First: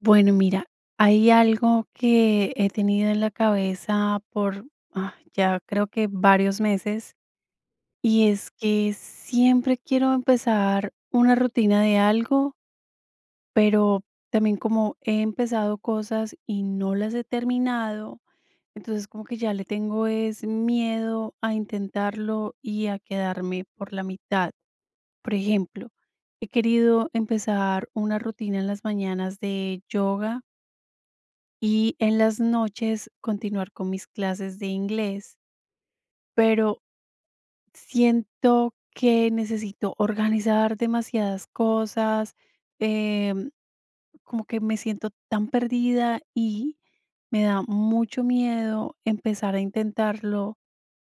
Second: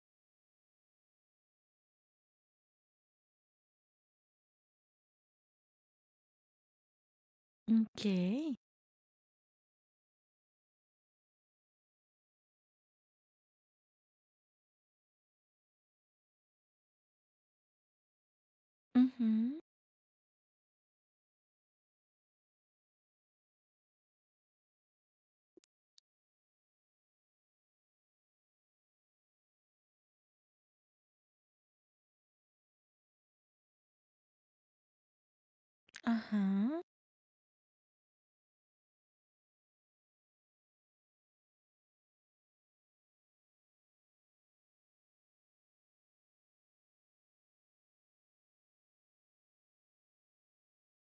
Bueno, mira, hay algo que he tenido en la cabeza por ya creo que varios meses y es Okey. que siempre quiero empezar una rutina de algo, pero también como he empezado cosas y no las he terminado, entonces como que ya Ujú. le tengo es miedo a intentarlo y a quedarme por la mitad. Por ejemplo, he querido empezar una rutina en las mañanas de yoga y en las noches continuar con mis clases de inglés, Ajá. pero siento que necesito organizar demasiadas cosas, em, como que me siento tan perdida y me da mucho miedo empezar a intentarlo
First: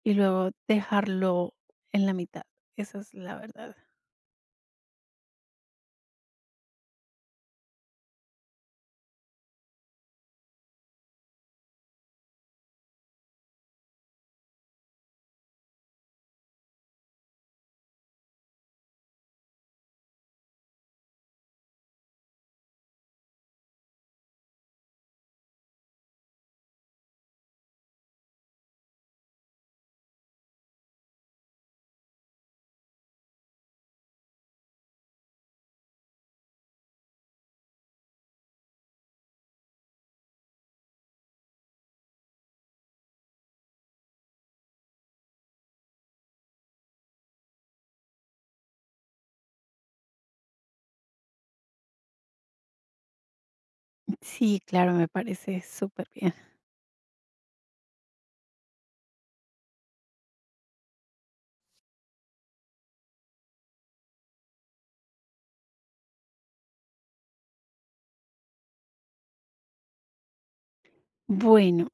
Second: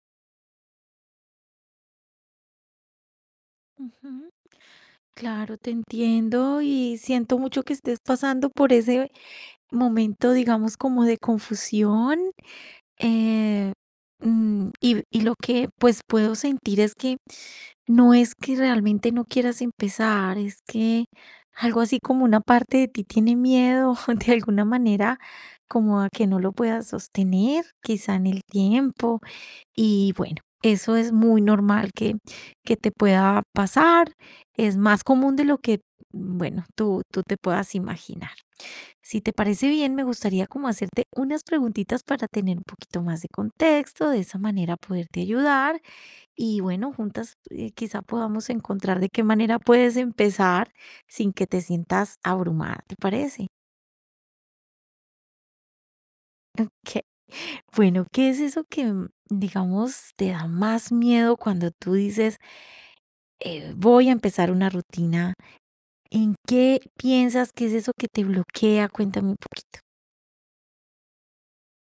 y luego dejarlo en la mitad. Esa es la verdad. Ujú. Claro, te entiendo y siento mucho que estés pasando por ese momento, digamos, como de confusión. eh, y lo que, pues, puedo sentir es que no es que realmente no quieras empezar, es que algo así como una parte de ti tiene miedo de alguna manera, como a que no lo puedas sostener, quizá en el tiempo. Y bueno, eso es muy normal que te pueda pasar. Es más común de lo que, bueno, tú te puedas imaginar. Si te parece bien, me gustaría como hacerte unas preguntitas para tener un poquito más de contexto, de esa manera poderte ayudar, y bueno, juntas quizá podamos encontrar de qué manera puedes empezar sin que te sientas abrumada, ¿te parece? Sí, claro, me parece súper bien. Que, bueno, ¿qué es eso que, digamos, te da más miedo cuando tú dices, voy a empezar una rutina? ¿En qué piensas que es eso que te bloquea? Cuéntame un poquito. Bueno,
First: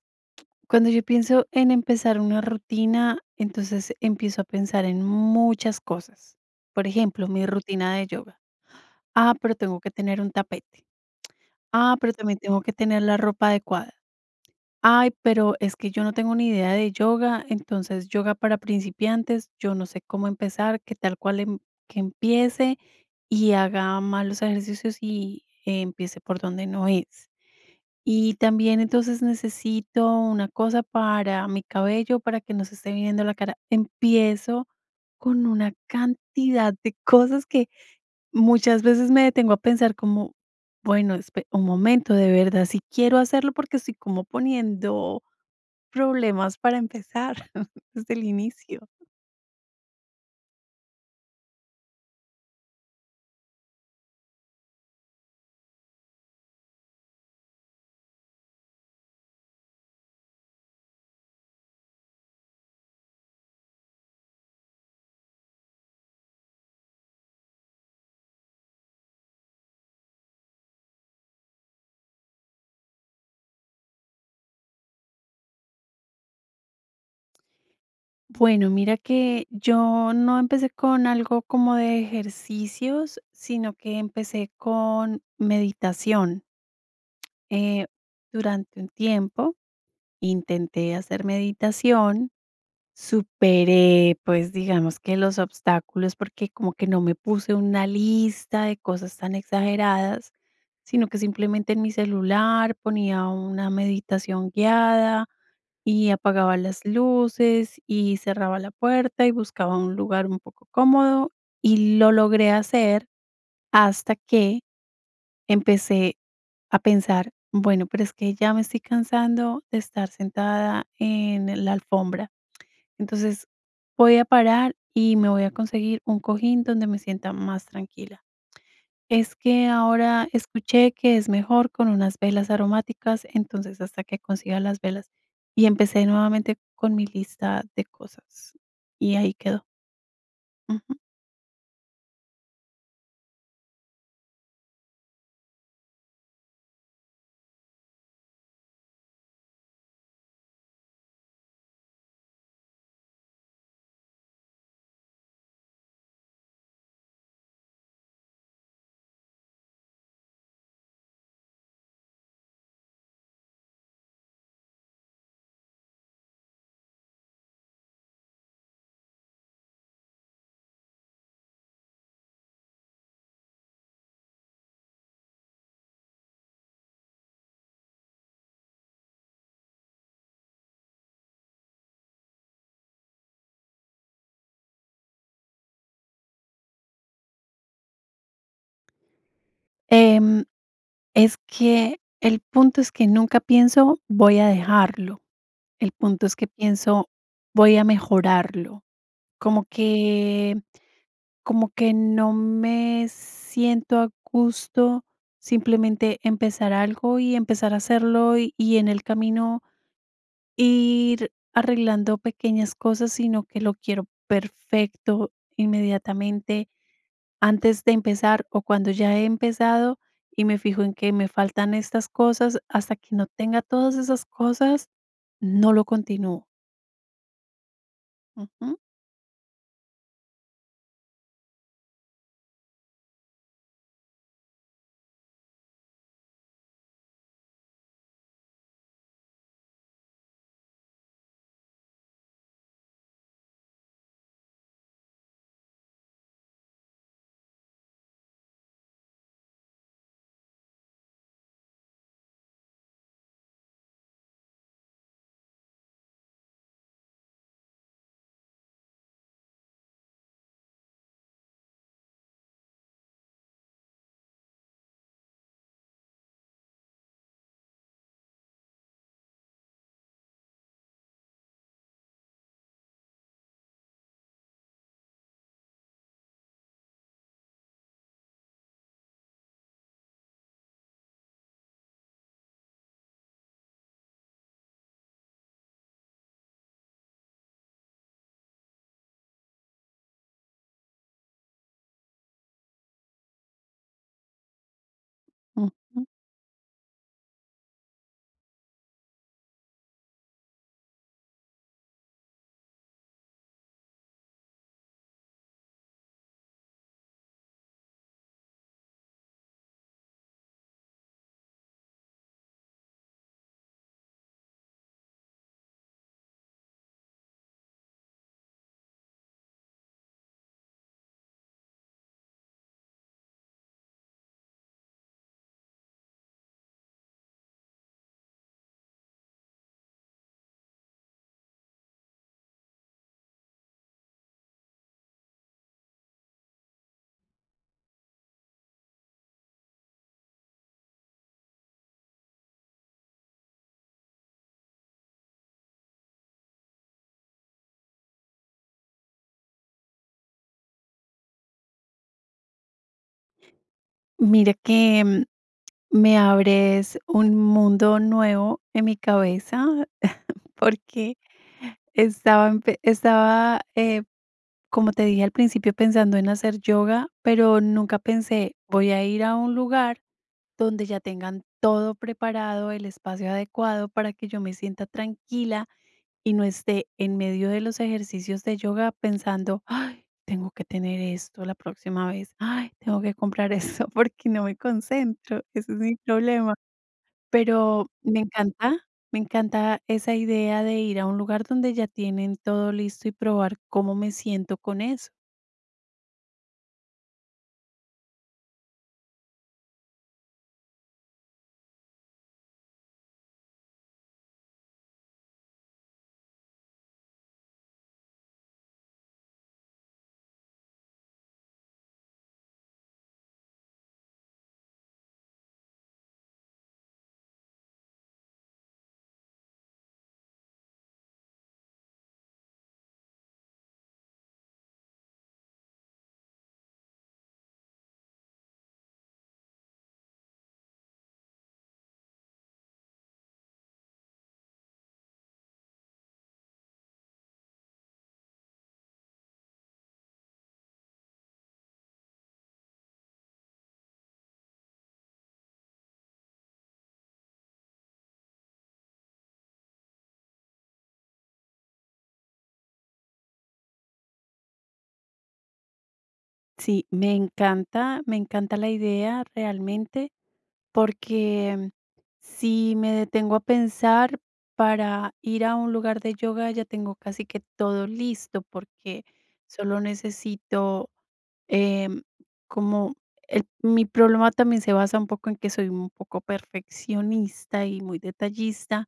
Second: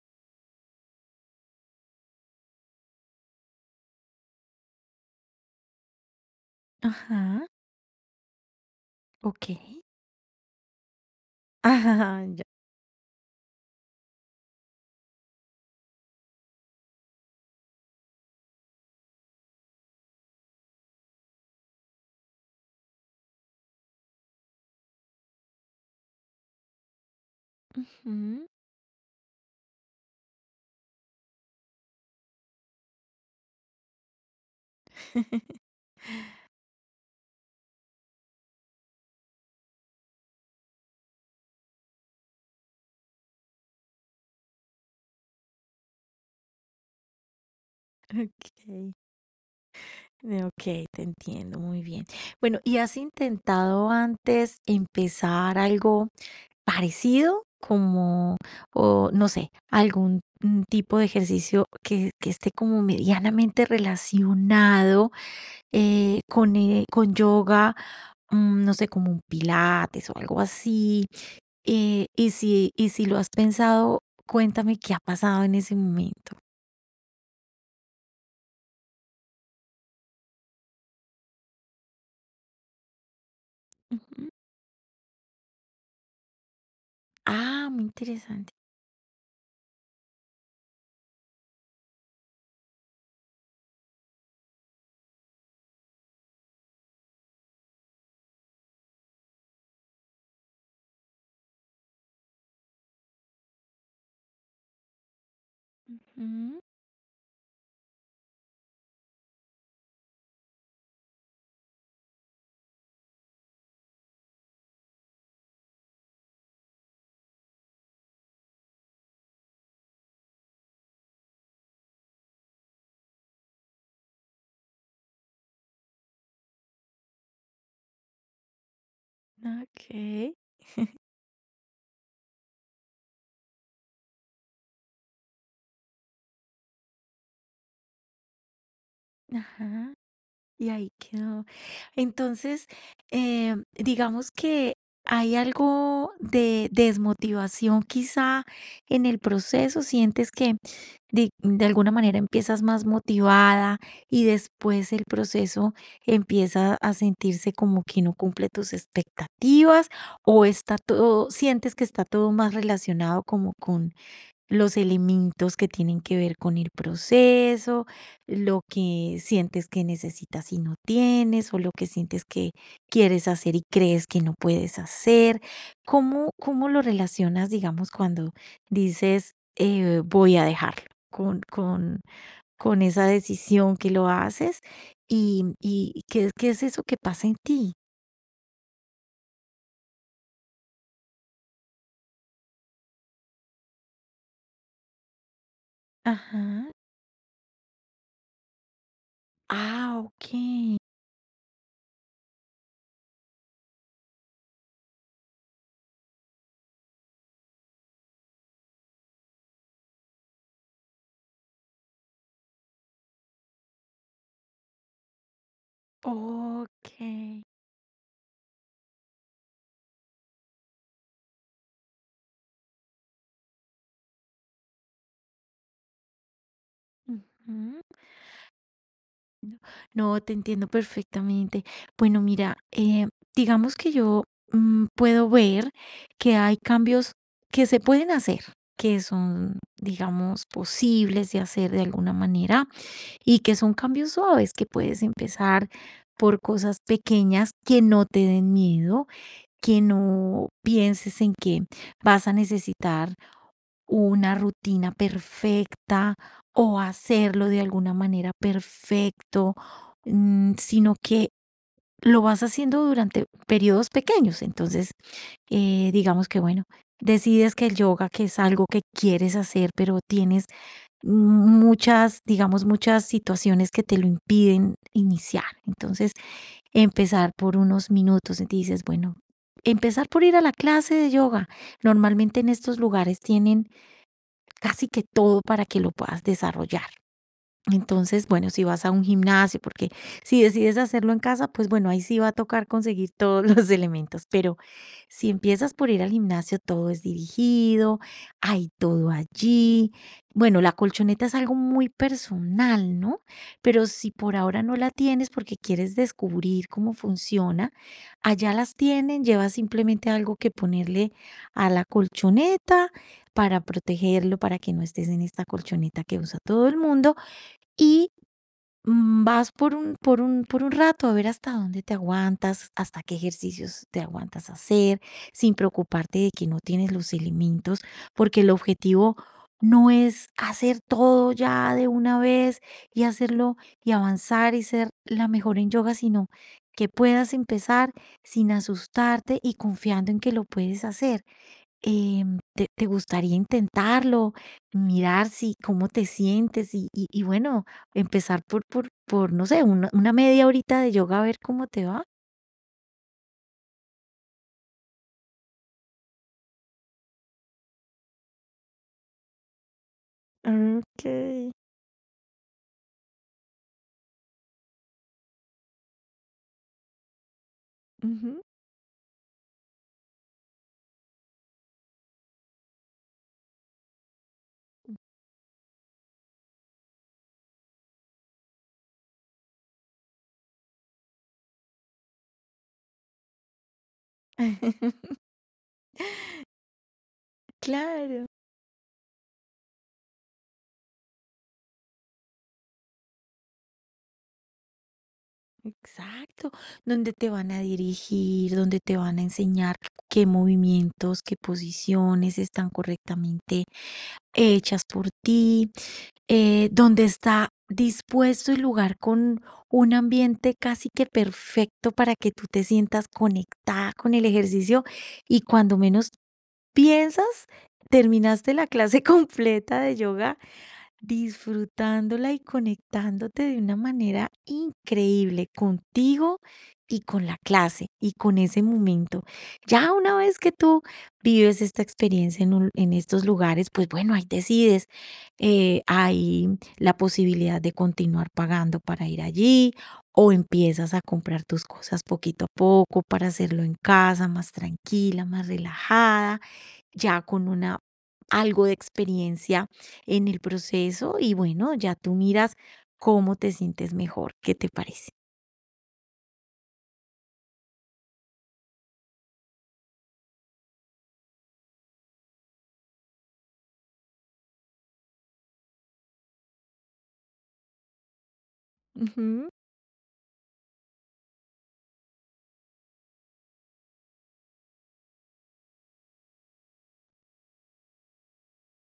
cuando yo pienso en empezar una rutina, entonces empiezo a pensar en muchas cosas. Por ejemplo, mi Ajá, rutina de yoga. Ah, ok. pero tengo que tener un tapete. Ah, pero Ajá, también ya. tengo que tener la ropa adecuada. Ay, pero es que yo no tengo ni idea de yoga, entonces yoga para principiantes, yo no sé cómo empezar, que tal cual que empiece y haga malos ejercicios y empiece por donde no es. Y Ujú. también entonces necesito una cosa para mi cabello, para que no se esté viendo la cara. Empiezo con una cantidad de cosas que muchas veces me detengo a pensar como, bueno, un momento, de verdad, si quiero hacerlo porque estoy como poniendo problemas para empezar desde el inicio. Ok, ok, te entiendo muy bien. Bueno, ¿y has intentado antes empezar algo parecido? Como, o no sé, algún tipo de ejercicio que esté como medianamente relacionado, con yoga, no sé, como un pilates o algo así. Y si lo has pensado, cuéntame qué ha pasado en ese momento. Bueno, mira que yo no empecé con algo como de ejercicios, sino que Ujú. empecé con meditación. Ah, muy Eh, interesante. durante un tiempo intenté hacer meditación, superé, pues digamos que los obstáculos, porque como que no me puse una lista de cosas tan exageradas, sino que simplemente en mi celular ponía una meditación guiada y apagaba Ujú. las luces y cerraba la puerta y buscaba un lugar un poco cómodo y lo logré hacer hasta que empecé a pensar, bueno, pero es que ya me estoy cansando de estar sentada en la alfombra. Entonces voy a parar y me voy a conseguir un cojín donde me sienta más tranquila. Es que ahora Ok. escuché que es mejor con unas velas aromáticas, entonces hasta que consiga las velas. Y empecé nuevamente con mi lista de cosas. Y ahí quedó. Ajá. Y Ujú. ahí quedó. Entonces, digamos que hay algo de desmotivación quizá en el proceso, sientes que de alguna manera empiezas más motivada y después el proceso empieza a sentirse como que no cumple tus expectativas, o está todo, sientes que está todo más relacionado como los elementos que tienen que ver con el proceso, lo que sientes que necesitas y no tienes, o lo que sientes que quieres hacer y crees que no puedes hacer. ¿Cómo lo relacionas, digamos, cuando dices, voy a dejarlo, con, con esa decisión que lo haces? ¿Y qué es eso que pasa en ti? Em, es que el punto es que nunca pienso voy a dejarlo. El punto es que Ajá. pienso, voy a mejorarlo. Como Ah, ok. que como que no me siento a gusto simplemente empezar algo y empezar a hacerlo y en el camino ir arreglando pequeñas cosas, sino que lo quiero perfecto inmediatamente Ok. antes de empezar o cuando ya he empezado y me fijo en que me faltan estas cosas, hasta que no tenga todas esas cosas, no lo continúo. Ujú. Ujú. No, te entiendo perfectamente. Bueno, mira, digamos que yo puedo ver que hay cambios que se pueden hacer, que son, digamos, posibles de hacer de alguna manera, y que son cambios suaves, que puedes empezar por cosas pequeñas que no te den miedo, que no pienses en que vas a necesitar una rutina perfecta o hacerlo de alguna manera perfecto, sino que lo vas haciendo durante periodos pequeños. Entonces, digamos que, bueno, decides que el yoga, que es algo que quieres hacer, pero tienes muchas, digamos, muchas situaciones que te lo impiden iniciar. Entonces, empezar por unos minutos y dices, bueno, empezar por ir a la clase de yoga. Normalmente en estos lugares tienen casi que todo para que lo puedas desarrollar. Entonces, bueno, si vas a un gimnasio, porque si decides hacerlo en casa, pues bueno, ahí sí va a tocar conseguir todos los elementos, pero si Ujú. empiezas por ir al gimnasio, todo es dirigido, hay todo allí. Bueno, la colchoneta es algo muy personal, ¿no? Pero si por ahora no la tienes porque quieres descubrir cómo funciona, allá las tienen, llevas simplemente algo que ponerle a la colchoneta para protegerlo, para que no estés en esta colchoneta que usa todo el mundo, y vas por un rato a ver hasta dónde te aguantas, hasta qué ejercicios te aguantas hacer, sin preocuparte de que no tienes los elementos, porque el objetivo no es hacer todo ya de una vez y hacerlo y avanzar y ser la mejor en yoga, sino que puedas empezar sin asustarte y confiando en que lo puedes hacer. ¿Te gustaría intentarlo? Mirar si cómo te sientes y bueno, empezar por, no sé, una media horita de yoga a ver cómo te va. Mira que me abres un mundo nuevo en mi cabeza porque Okey. Estaba como te dije al principio, pensando en hacer yoga, pero nunca Ujú. pensé, voy a ir a un lugar donde ya tengan todo preparado, el espacio adecuado para que yo me sienta tranquila y no esté en medio de los ejercicios de yoga pensando, ay, tengo que tener esto la próxima vez, ay, tengo que comprar eso porque no me concentro, ese es mi problema. Pero Claro. Me encanta esa idea de ir a un lugar donde ya tienen todo listo y probar cómo me siento con eso. Exacto, donde te van a dirigir, donde te van a enseñar qué movimientos, qué posiciones están correctamente hechas por ti, donde está dispuesto el lugar con un ambiente casi que perfecto para que tú te sientas conectada con el ejercicio, y cuando menos piensas, terminaste la clase completa de yoga, disfrutándola y conectándote de una manera increíble contigo y con la clase y con ese momento. Ya una vez que tú vives esta experiencia en estos lugares, pues bueno, ahí decides, hay la posibilidad de continuar pagando para ir allí o empiezas a comprar tus cosas poquito a poco para hacerlo en casa, más tranquila, más relajada, ya con una, algo de experiencia en el proceso, y bueno, ya tú miras cómo te sientes mejor. ¿Qué te parece? Sí, me encanta la idea realmente. Porque si me detengo a pensar para ir a un lugar de yoga ya tengo casi que todo listo porque Ujú. solo necesito, em, como mi problema también se basa un poco en que soy un poco perfeccionista y muy detallista.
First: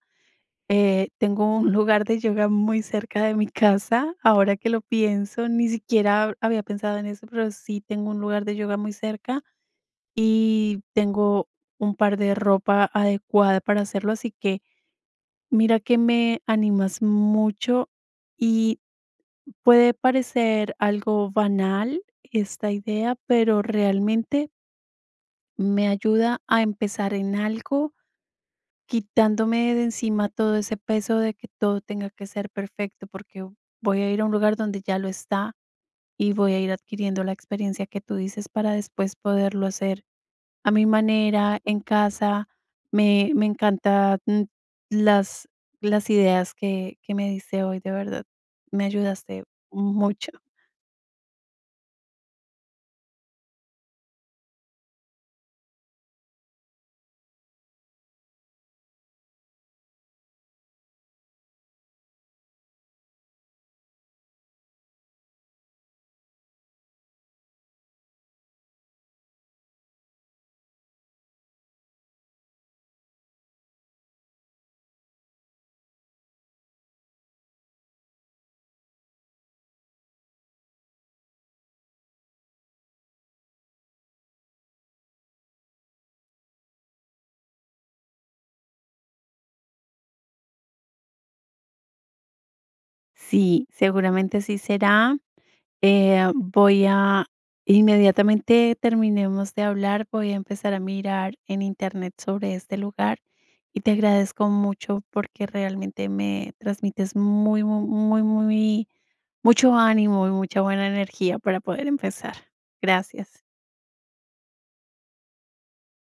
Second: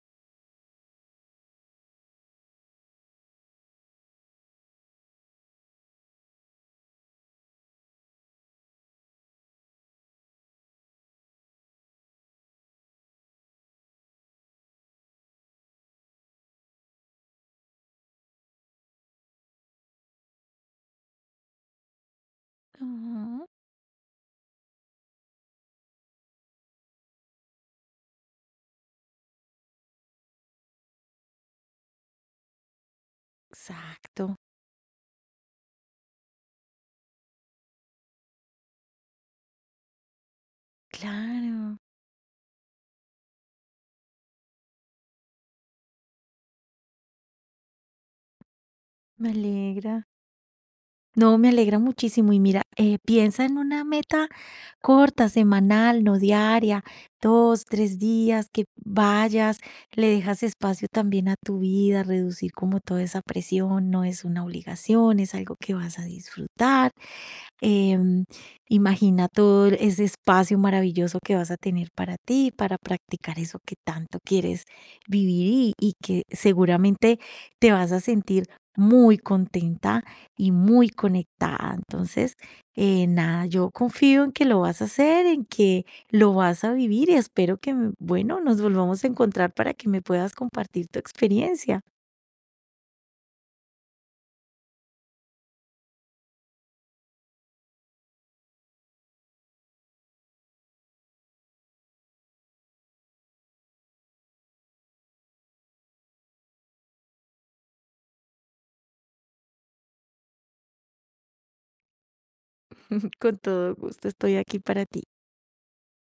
Tengo un lugar de yoga muy cerca de mi casa, ahora que lo pienso, ni siquiera había pensado en eso, pero sí tengo un lugar de yoga muy cerca y tengo un par de ropa adecuada para hacerlo, así que mira que me animas mucho y puede parecer algo banal esta idea, Ujú. pero realmente me ayuda a empezar en algo quitándome de encima todo ese peso de que todo tenga que ser perfecto, porque voy a ir Exacto, a un lugar donde ya lo está y voy a ir adquiriendo la experiencia que tú dices para después poderlo hacer a mi manera, claro, en casa. Me encantan las, las ideas que me diste hoy, de verdad. Me me ayudaste alegra. mucho. No, me alegra muchísimo, y mira, piensa en una meta corta, semanal, no diaria, dos, tres días, que vayas, le dejas espacio también a tu vida, reducir como toda esa presión, no es una obligación, es algo que vas a disfrutar. Em, imagina todo ese espacio maravilloso que vas a tener para ti, para practicar eso que tanto quieres vivir, y que seguramente te vas a sentir muy contenta y muy conectada. Entonces, nada, yo confío en que lo vas a hacer, en que lo vas a vivir, y espero que, bueno, nos volvamos a encontrar para que me puedas compartir tu experiencia. Sí, seguramente sí será. Voy a, inmediatamente terminemos de hablar, voy a empezar a mirar en internet sobre este lugar y te agradezco mucho porque realmente me transmites muy, muy, muy, muy, mucho ánimo y mucha buena energía para poder empezar. Con Gracias. todo gusto, estoy aquí para ti.